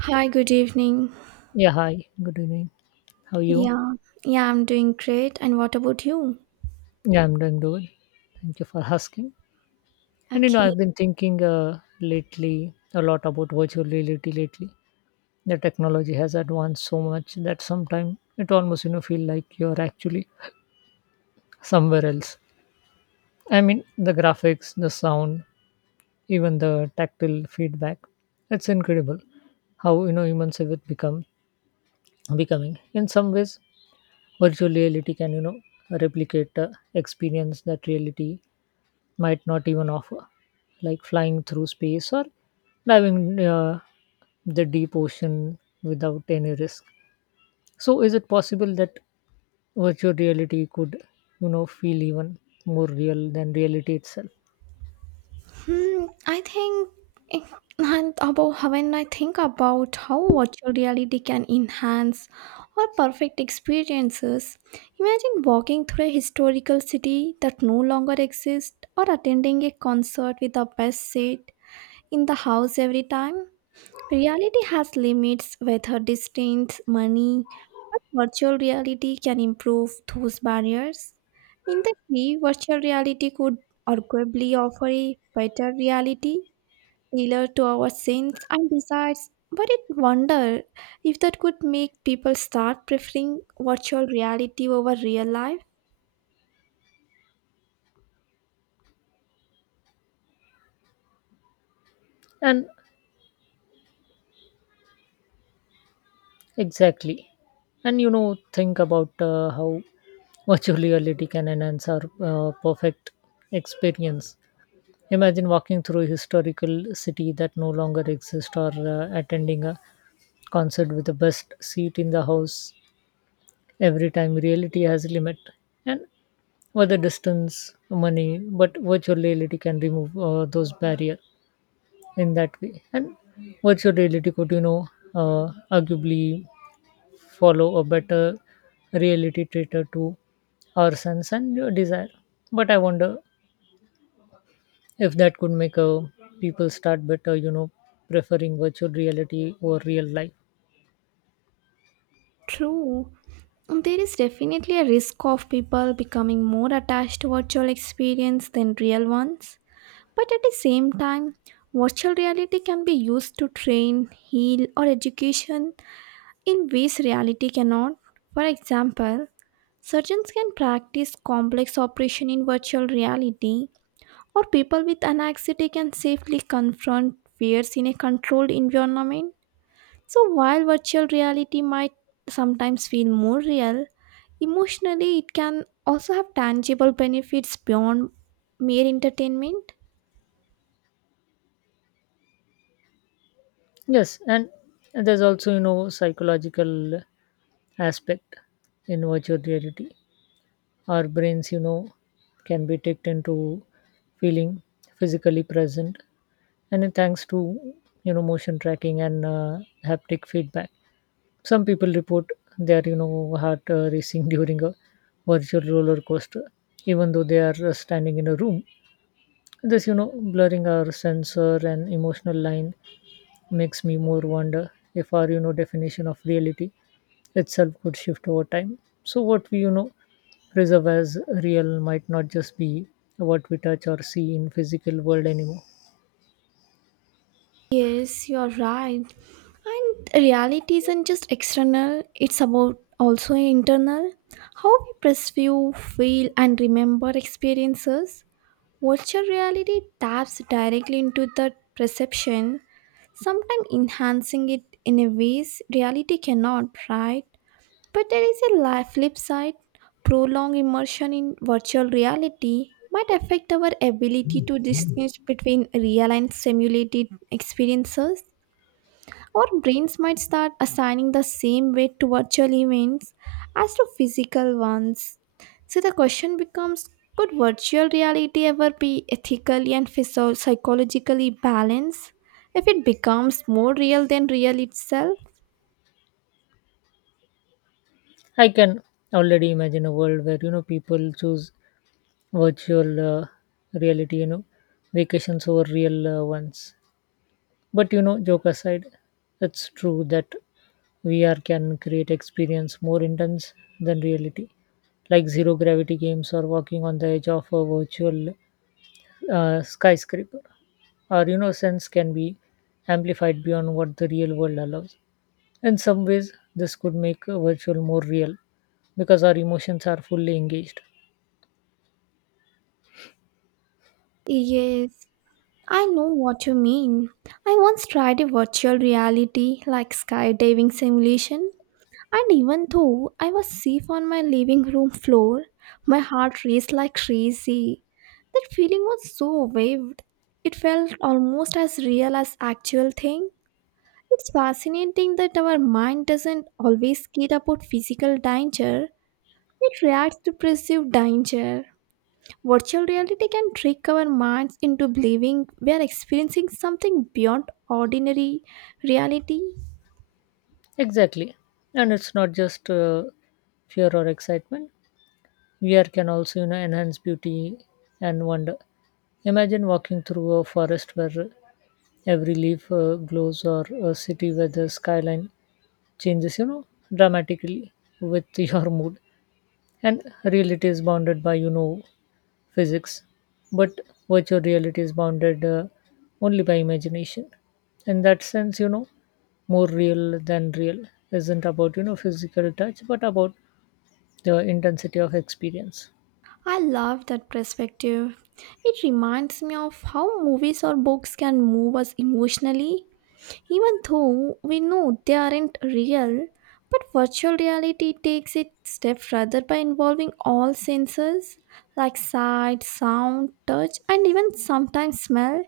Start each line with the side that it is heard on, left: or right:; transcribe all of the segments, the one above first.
right: Hi, good evening.
left: Yeah, hi. Good evening. How are you?
right: Yeah, yeah, I'm doing great. And what about you?
left: Yeah, I'm doing good. Thank you for asking.
right: Okay.
left: I've been thinking lately a lot about virtual reality lately. The technology has advanced so much that sometimes it almost, feel like you're actually somewhere else. I mean, the graphics, the sound, even the tactile feedback. It's incredible how, humans have become becoming in some ways virtual reality can replicate experience that reality might not even offer, like flying through space or diving the deep ocean without any risk. So is it possible that virtual reality could feel even more real than reality itself?
right: Hmm, I think eh, and about when I think about how virtual reality can enhance our perfect experiences, imagine walking through a historical city that no longer exists or attending a concert with the best seat in the house every time. Reality has limits with her distance, money, but virtual reality can improve those barriers. In the way, virtual reality could arguably offer a better reality tailored to our sense and desires. But it wonder if that could make people start preferring virtual reality over real life.
left: And exactly, and think about how virtual reality can enhance our perfect experience. Imagine walking through a historical city that no longer exists, or attending a concert with the best seat in the house every time. Reality has a limit, and whether distance, money, but virtual reality can remove those barriers. In that way, and virtual reality could arguably follow a better reality traitor to our sense and your desire. But I wonder if that could make people start better preferring virtual reality over real life.
right: True, there is definitely a risk of people becoming more attached to virtual experience than real ones. But at the same time, virtual reality can be used to train, heal, or education in ways reality cannot. For example, surgeons can practice complex operation in virtual reality, or people with anxiety can safely confront fears in a controlled environment. So while virtual reality might sometimes feel more real, emotionally it can also have tangible benefits beyond mere entertainment.
left: Yes, and there's also psychological aspect. In virtual reality our brains can be tricked into feeling physically present, and then thanks to motion tracking and haptic feedback, some people report their heart racing during a virtual roller coaster, even though they are standing in a room. This, you know, blurring our sensor and emotional line makes me more wonder if our, definition of reality itself could shift over time. So, what we, preserve as real might not just be what we touch or see in physical world anymore.
right: Yes, you are right. And reality isn't just external, it's about also internal. How we perceive, feel, and remember experiences. Virtual reality taps directly into that perception, sometimes enhancing it in a ways reality cannot, right? But there is a flip side. Prolonged immersion in virtual reality might affect our ability to distinguish between real and simulated experiences our brains might start assigning the same weight to virtual events as to physical ones. So the question becomes could virtual reality ever be ethically and psychologically balanced if it becomes more real than real itself?
left: I can already imagine a world where, people choose virtual reality, vacations over real ones. But joke aside, it's true that VR can create experience more intense than reality, like zero gravity games or walking on the edge of a virtual skyscraper. Our sense can be amplified beyond what the real world allows. In some ways, this could make a virtual more real because our emotions are fully engaged.
right: Yes, I know what you mean. I once tried a virtual reality like skydiving simulation And even though I was safe on my living room floor, my heart raced like crazy. That feeling was so vivid. It felt almost as real as actual thing. It's fascinating that our mind doesn't always care about physical danger. It reacts to perceived danger. Virtual reality can trick our minds into believing we are experiencing something beyond ordinary reality.
left: Exactly, and it's not just fear or excitement; VR can also, enhance beauty and wonder. Imagine walking through a forest where every leaf glows, or a city where the skyline changes, dramatically with your mood. And reality is bounded by, physics, but virtual reality is bounded only by imagination. In that sense, more real than real isn't about, physical touch, but about the intensity of experience.
right: I love that perspective. It reminds me of how movies or books can move us emotionally, even though we know they aren't real. But virtual reality takes it step further by involving all senses like sight, sound, touch, and even sometimes smell.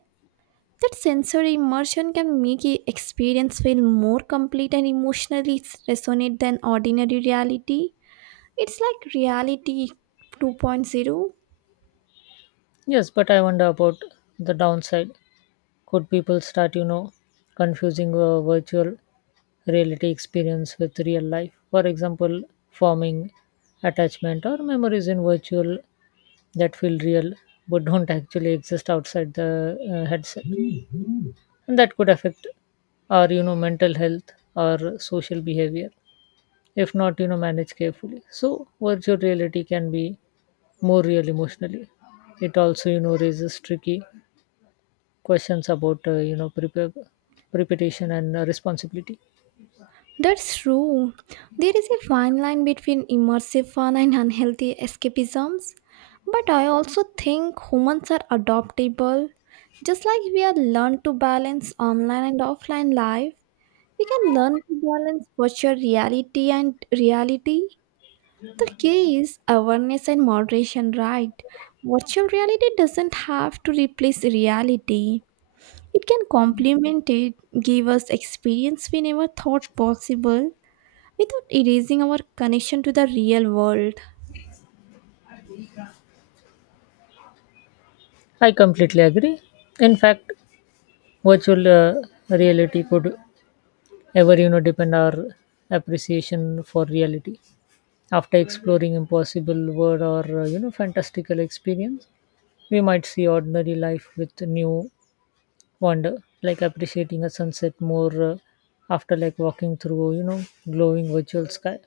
right: That sensory immersion can make the experience feel more complete and emotionally resonate than ordinary reality. It's like reality two point zero.
left: Yes, but I wonder about the downside. Could people start, confusing a virtual reality experience with real life? For example, forming attachment or memories in virtual that feel real but don't actually exist outside the headset. And that could affect our, mental health or social behavior if not, managed carefully. So, virtual reality can be more real emotionally. It also, raises tricky questions about preparation and responsibility.
right: That's true. There is a fine line between immersive fun and unhealthy escapisms. But I also think humans are adaptable. Just like we have learned to balance online and offline life, we can learn to balance virtual reality and reality. The key is awareness and moderation, right? Virtual reality doesn't have to replace reality. It can complement it, give us experience we never thought possible without erasing our connection to the real world.
left: I completely agree. In fact, virtual reality could ever depend our appreciation for reality. After exploring impossible world, or fantastical experience, we might see ordinary life with new wonder, like appreciating a sunset more after like walking through glowing virtual sky.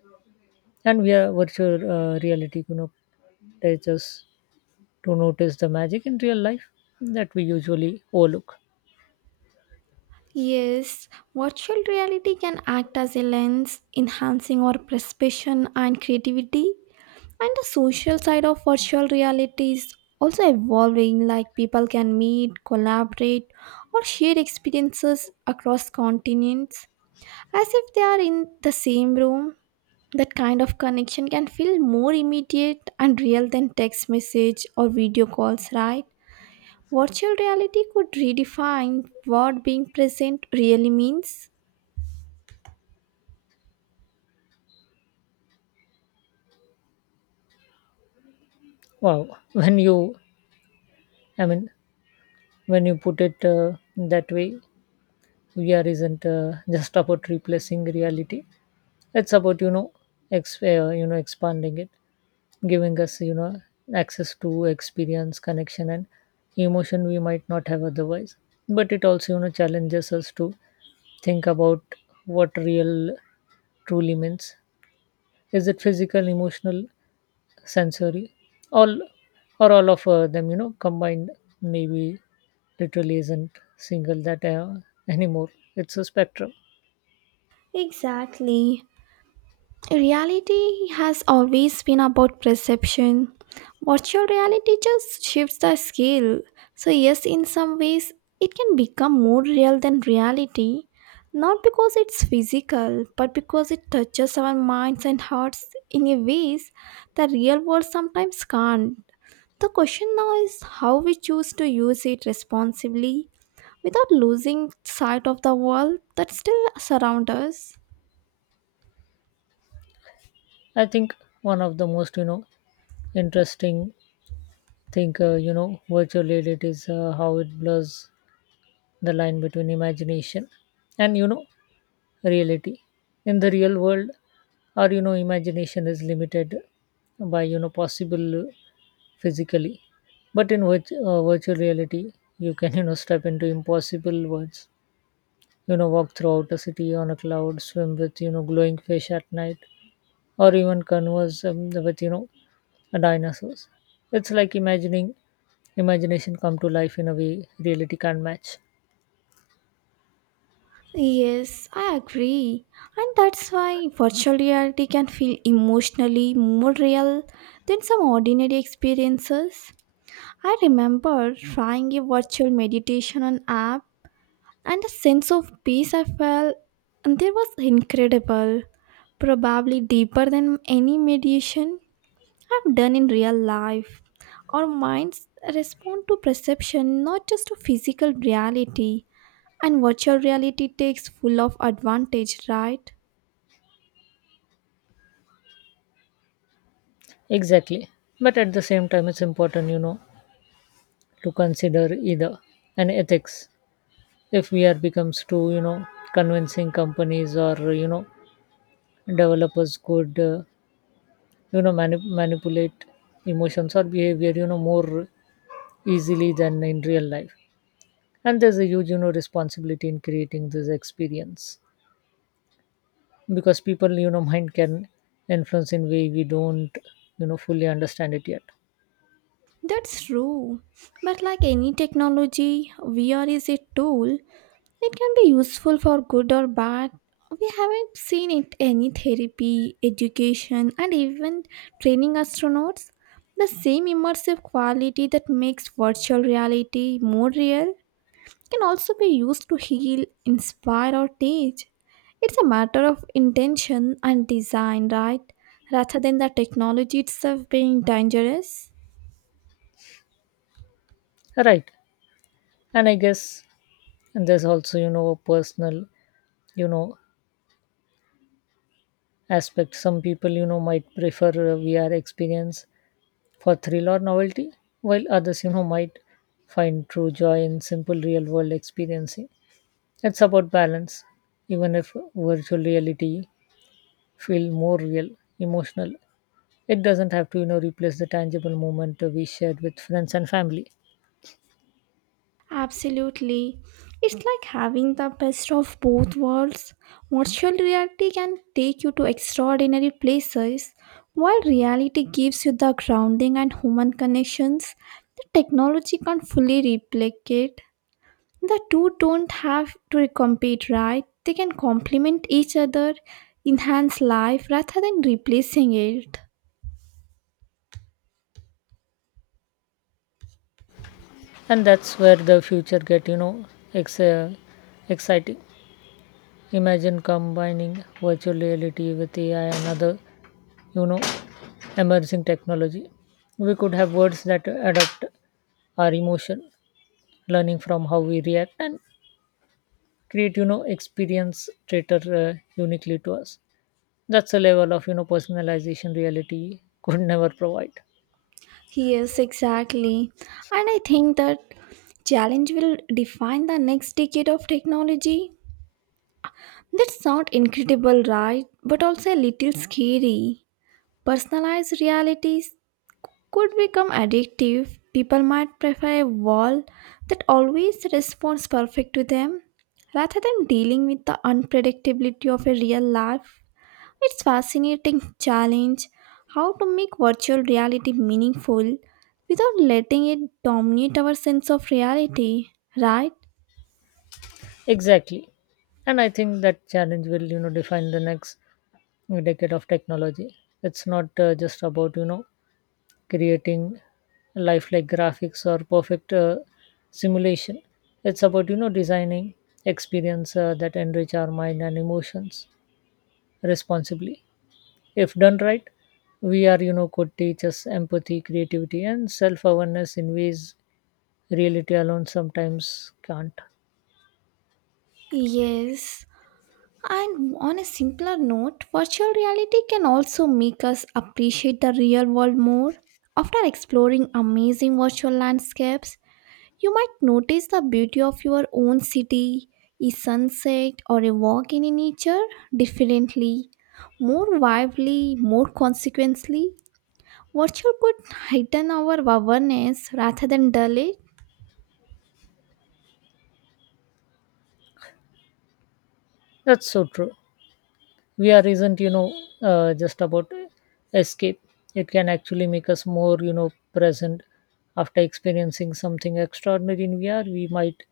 left: And we are virtual reality teaches to notice the magic in real life that we usually overlook.
right: Yes, virtual reality can act as a lens, enhancing our perception and creativity. And the social side of virtual reality is also evolving, like people can meet, collaborate, or share experiences across continents as if they are in the same room. That kind of connection can feel more immediate and real than text message or video calls, right? Virtual reality could redefine what being present really means.
left: Wow, I mean, when you put it that way, VR isn't just about replacing reality. It's about expanding it, giving us access to experience, connection, and emotion we might not have otherwise. But it also challenges us to think about what real truly means. Is it physical, emotional, sensory, all or all of them combined? Maybe literally isn't single that anymore, it's a spectrum.
right: Exactly. Reality has always been about perception. Virtual reality just shifts the scale. So, yes, in some ways, it can become more real than reality, not because it's physical, but because it touches our minds and hearts in a ways the real world sometimes can't. The question now is how we choose to use it responsibly without losing sight of the world that still surrounds us.
left: I think one of the most interesting thing virtual reality is how it blurs the line between imagination and reality. In the real world our imagination is limited by possible physically, but in which virtual reality you can step into impossible worlds. You know walk throughout a city on a cloud, swim with glowing fish at night, or even converse with dinosaurs. It's like imagining imagination come to life in a way reality can't match.
right: Yes, I agree. And that's why virtual reality can feel emotionally more real than some ordinary experiences. I remember trying a virtual meditation on app and the sense of peace I felt and there was incredible, probably deeper than any meditation have done in real life. Our minds respond to perception, not just to physical reality. And virtual reality takes full of advantage, right?
left: Exactly. But at the same time, it's important, to consider either an ethics. If we are becomes too, convincing, companies or, developers could, manipulate emotions or behavior, more easily than in real life. And there's a huge, responsibility in creating this experience, because people, mind can influence in way we don't, fully understand it yet.
right: That's true. But like any technology, VR is a tool. It can be useful for good or bad. We haven't seen it any therapy, education, and even training astronauts. The same immersive quality that makes virtual reality more real can also be used to heal, inspire, or teach. It's a matter of intention and design, right? Rather than the technology itself being dangerous.
left: Right. And I guess and there's also a personal you know aspect. Some people might prefer a VR experience for thrill or novelty, while others might find true joy in simple real world experiencing. It's about balance. Even if virtual reality feel more real emotional, it doesn't have to replace the tangible moment we shared with friends and family.
right: Absolutely. It's like having the best of both worlds. Virtual reality can take you to extraordinary places, while reality gives you the grounding and human connections that technology can't fully replicate. The two don't have to compete, right? They can complement each other, enhance life rather than replacing it.
left: And that's where the future get ex- uh, exciting. Imagine combining virtual reality with AI and other, you know, emerging technology. We could have words that adapt our emotion, learning from how we react, and create, experience traitor uniquely to us. That's a level of, personalization reality could never provide.
right: Yes, exactly. And I think that challenge will define the next decade of technology. That's not incredible, right? But also a little scary. Personalized realities, could become addictive. People might prefer a wall that always responds perfect to them rather than dealing with the unpredictability of a real life. It's fascinating challenge how to make virtual reality meaningful without letting it dominate our sense of reality, right?
left: Exactly. And I think that challenge will, define the next decade of technology. It's not just about, creating lifelike graphics or perfect simulation. It's about designing experience that enrich our mind and emotions responsibly. If done right, VR could teach us empathy, creativity, and self-awareness in ways reality alone sometimes can't.
right: Yes. And on a simpler note, virtual reality can also make us appreciate the real world more. After exploring amazing virtual landscapes, you might notice the beauty of your own city, a sunset, or a walk in nature differently, more vividly, more consequently. Virtual could heighten our awareness rather than dull it.
left: That's so true. VR isn't, just about escape. It can actually make us more, present. After experiencing something extraordinary in VR, we might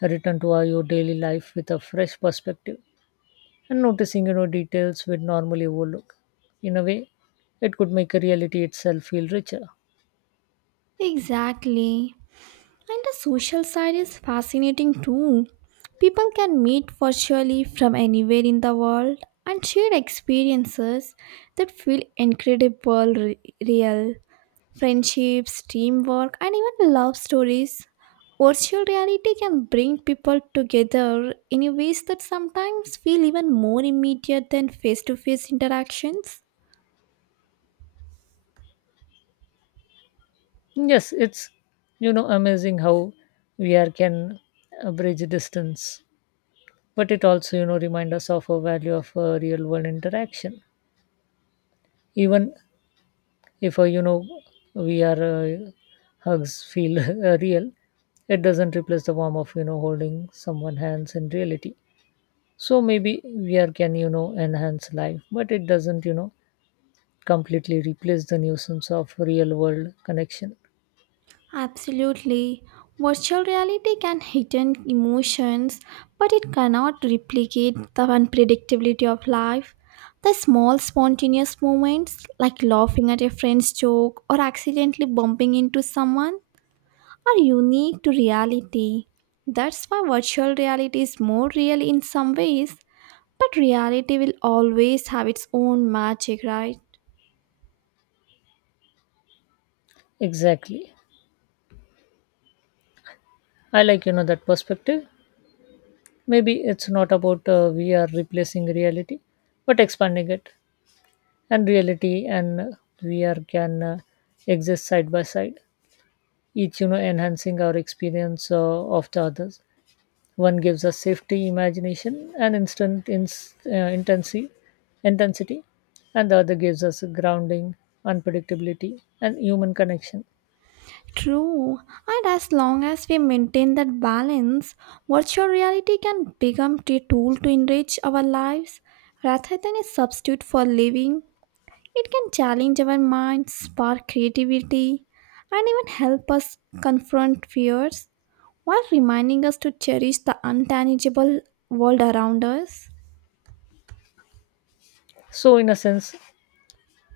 left: return to our your daily life with a fresh perspective, and noticing, details we'd normally overlook. In a way, it could make reality itself feel richer.
right: Exactly. And the social side is fascinating too. People can meet virtually from anywhere in the world and share experiences that feel incredible real. Friendships, teamwork, and even love stories. Virtual reality can bring people together in ways that sometimes feel even more immediate than face to face interactions.
left: Yes, it's, amazing how VR can bridge distance, but it also, remind us of a value of real world interaction. Even if we are hugs feel real, it doesn't replace the warmth of holding someone hands in reality. So maybe VR can enhance life, but it doesn't completely replace the nuisance of real world connection.
right: Absolutely. Virtual reality can heighten emotions, but it cannot replicate the unpredictability of life. The small spontaneous moments, like laughing at a friend's joke or accidentally bumping into someone, are unique to reality. That's why virtual reality is more real in some ways, but reality will always have its own magic, right?
left: Exactly, I like that perspective. Maybe it's not about VR replacing reality, but expanding it. And reality and VR can exist side by side, each enhancing our experience of the others. One gives us safety, imagination and instant ins intensity intensity, and the other gives us grounding, unpredictability and human connection.
right: True, and as long as we maintain that balance, virtual reality can become a tool to enrich our lives rather than a substitute for living. It can challenge our minds, spark creativity, and even help us confront fears while reminding us to cherish the untangible world around us.
left: So in a sense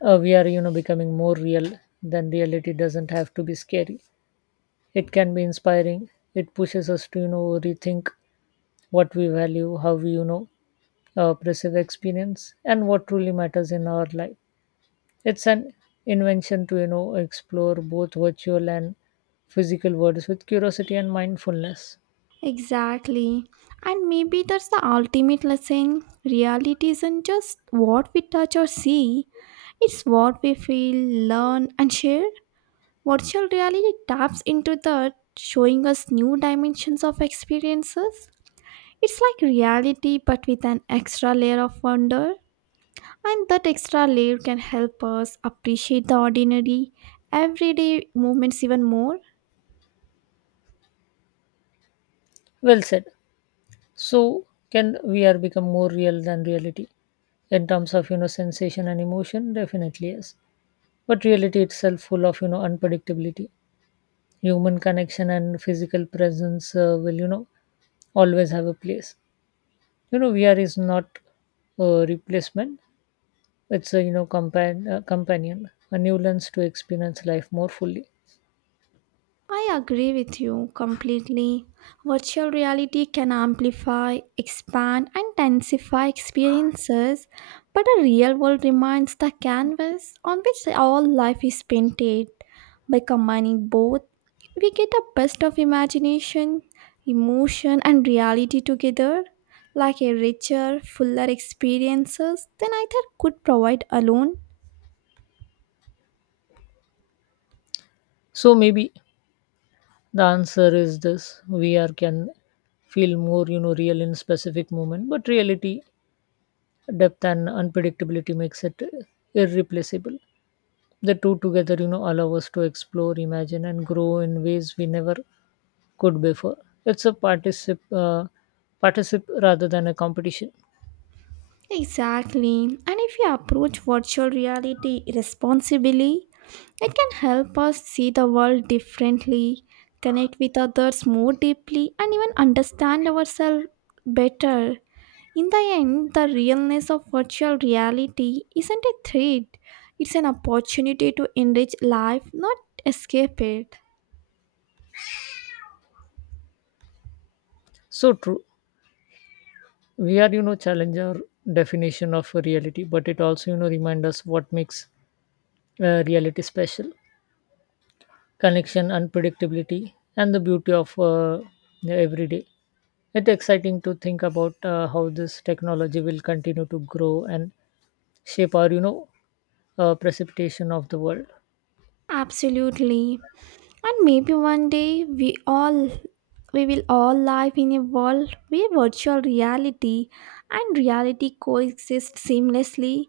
left: we are becoming more real. Then reality doesn't have to be scary, it can be inspiring. It pushes us to rethink what we value, how we perceive experience, and what truly matters in our life. It's an invention to explore both virtual and physical worlds with curiosity and mindfulness.
right: Exactly. And maybe that's the ultimate lesson. Reality isn't just what we touch or see, it's what we feel, learn, and share. Virtual reality taps into that, showing us new dimensions of experiences. It's like reality, but with an extra layer of wonder. And that extra layer can help us appreciate the ordinary, everyday moments even more.
left: Well said. So can VR become more real than reality in terms of sensation and emotion? Definitely yes. But reality itself full of unpredictability. Human connection and physical presence will always have a place. You know VR is not a replacement, it's a companion, a new lens to experience life more fully.
right: I agree with you completely. Virtual reality can amplify, expand, and densify experiences, but the real world remains the canvas on which all life is painted. By combining both, we get the best of imagination, emotion, and reality together, like a richer, fuller experiences than either could provide alone.
left: So maybe the answer is this: VR can feel more real in specific moment, but reality depth and unpredictability makes it irreplaceable. The two together allow us to explore, imagine and grow in ways we never could before. It's a particip rather than a competition.
right: Exactly. And if you approach virtual reality responsibly, it can help us see the world differently, connect with others more deeply, and even understand ourselves better. In the end, the realness of virtual reality isn't a threat, it's an opportunity to enrich life, not escape it.
left: So true, we are challenge our definition of reality, but it also remind us what makes reality special: connection, unpredictability and the beauty of the everyday. It's exciting to think about how this technology will continue to grow and shape our precipitation of the world.
right: Absolutely. And maybe one day we will all live in a world where virtual reality and reality coexist seamlessly,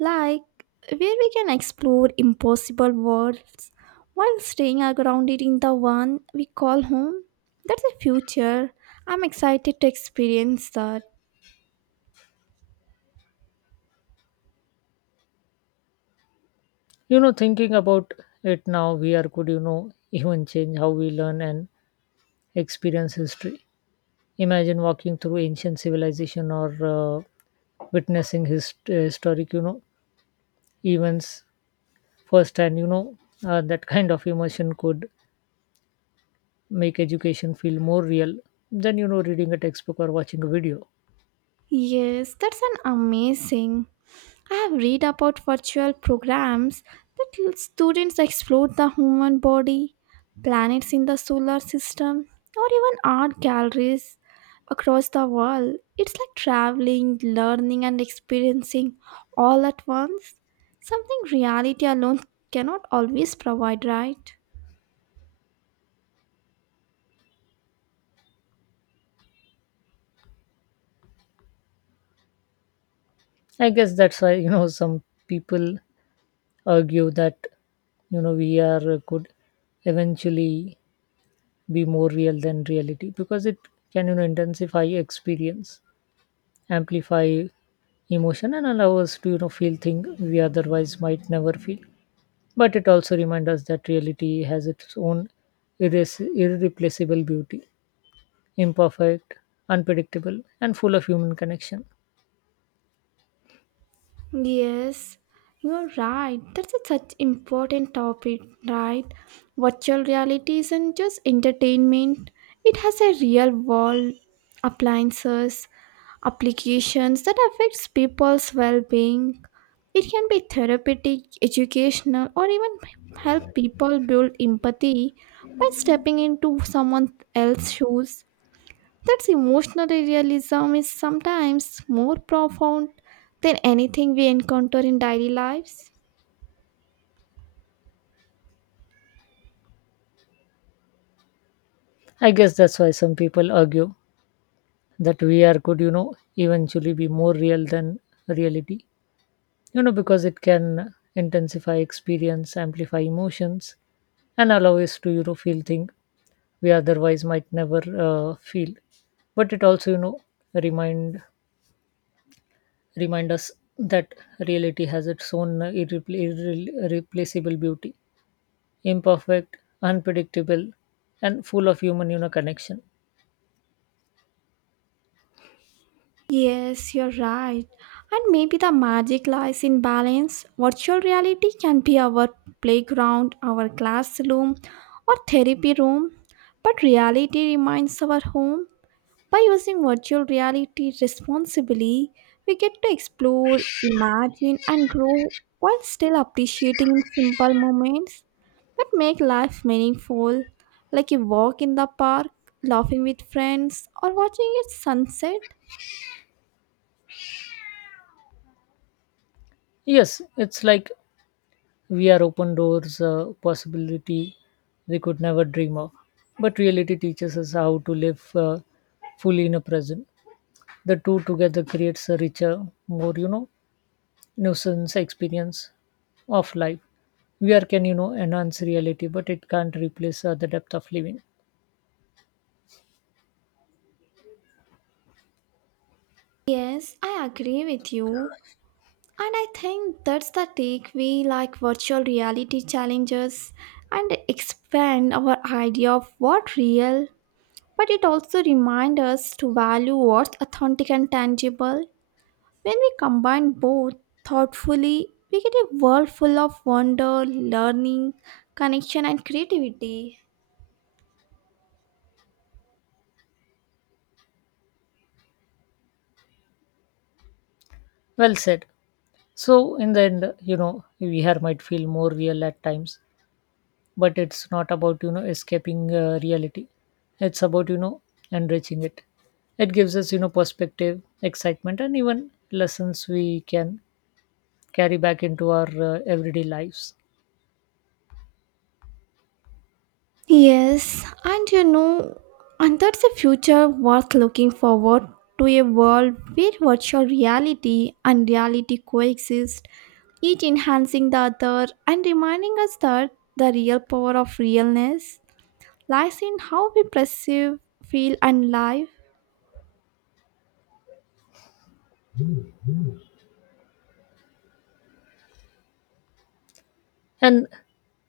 right: like where we can explore impossible worlds while staying are grounded in the one we call home. That's a future. I'm excited to experience that.
left: You know thinking about it now, we are could even change how we learn and experience history. Imagine walking through ancient civilization, or witnessing historic, events firsthand. You know, that kind of immersion could make education feel more real than reading a textbook or watching a video.
right: Yes, that's an amazing. I have read about virtual programs that students explore the human body, planets in the solar system, or even art galleries across the world. It's like traveling, learning, and experiencing all at once. Something reality alone cannot always provide, right?
left: I guess that's why some people argue that VR could eventually be more real than reality, because it can intensify experience, amplify emotion, and allow us to feel things we otherwise might never feel. But it also reminds us that reality has its own irreplaceable beauty: imperfect, unpredictable and full of human connection.
right: Yes, you're right. That's a such important topic, right? Virtual reality isn't just entertainment. It has a real world appliances, applications that affects people's well-being. It can be therapeutic, educational, or even help people build empathy by stepping into someone else's shoes that's emotional realism is sometimes more profound than anything we encounter in daily lives.
left: I guess that's why some people argue that VR could eventually be more real than reality, you know because it can intensify experience, amplify emotions, and allow us to feel things we otherwise might never feel. But it also remind remind us that reality has its own irreplaceable beauty: imperfect, unpredictable and full of human connection.
right: Yes, you're right. And maybe the magic lies in balance. Virtual reality can be our playground, our classroom, or therapy room, but reality remains our home. By using virtual reality responsibly, we get to explore, imagine, and grow while still appreciating simple moments that make life meaningful, like a walk in the park, laughing with friends, or watching a sunset.
left: Yes, it's like we are open doors, possibility we could never dream of. But reality teaches us how to live fully in the present. The two together creates a richer, more nuisance experience of life. VR can enhance reality, but it can't replace the depth of living.
right: Yes, I agree with you. And I think that's the take we like virtual reality challenges and expand our idea of what real but it also reminds us to value what's authentic and tangible. When we combine both thoughtfully, we get a world full of wonder, learning, connection, and creativity.
left: Well said. So in the end, VR might feel more real at times, but it's not about escaping reality, it's about enriching it. It gives us perspective, excitement, and even lessons we can carry back into our everyday lives.
right: Yes, and that's a future worth looking forward to a world where virtual reality and reality coexist, each enhancing the other and reminding us that the real power of realness lies in how we perceive, feel, and live.
left: And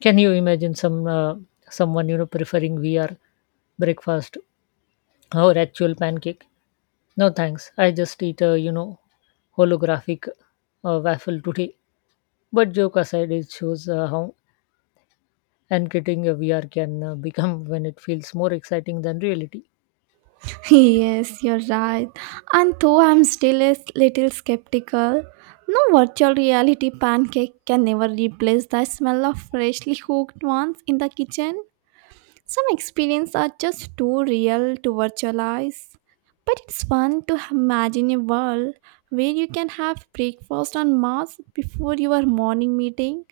left: can you imagine someone preferring VR breakfast or actual pancake? No thanks, I just eat a holographic waffle today. But joke aside, it shows how and getting a VR can become when it feels more exciting than reality.
right: Yes, you're right. And though I'm still a little skeptical, no virtual reality pancake can never replace the smell of freshly cooked ones in the kitchen. Some experiences are just too real to virtualize. But it's fun to imagine a world where you can have breakfast on Mars before your morning meeting.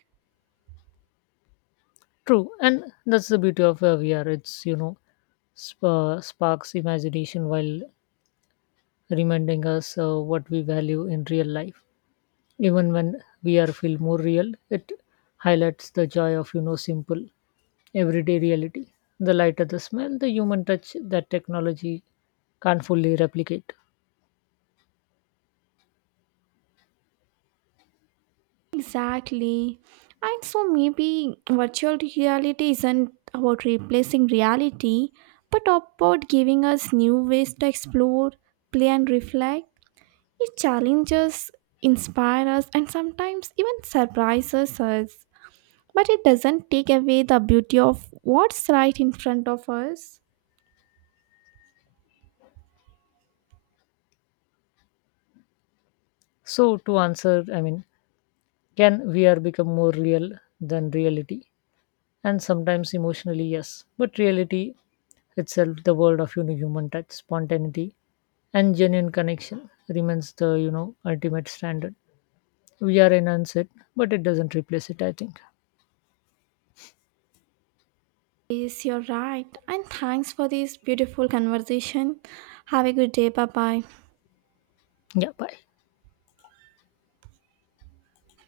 left: True, and that's the beauty of VR. It's sparks imagination while reminding us what we value in real life. Even when VR feel more real, it highlights the joy of simple everyday reality. The lighter the smell, the human touch that technology can't fully replicate.
right: Exactly. And so maybe virtual reality isn't about replacing reality, but about giving us new ways to explore, play, and reflect. It challenges, inspires us, and sometimes even surprises us. But it doesn't take away the beauty of what's right in front of us.
left: So to answer, I mean, can VR become more real than reality? And sometimes emotionally, yes. But reality itself, the world of human touch, spontaneity, and genuine connection remains the ultimate standard. We are enhance it, but it doesn't replace it, I think.
right: Yes, you're right. And thanks for this beautiful conversation. Have a good day. Bye bye.
left: Yeah. Bye.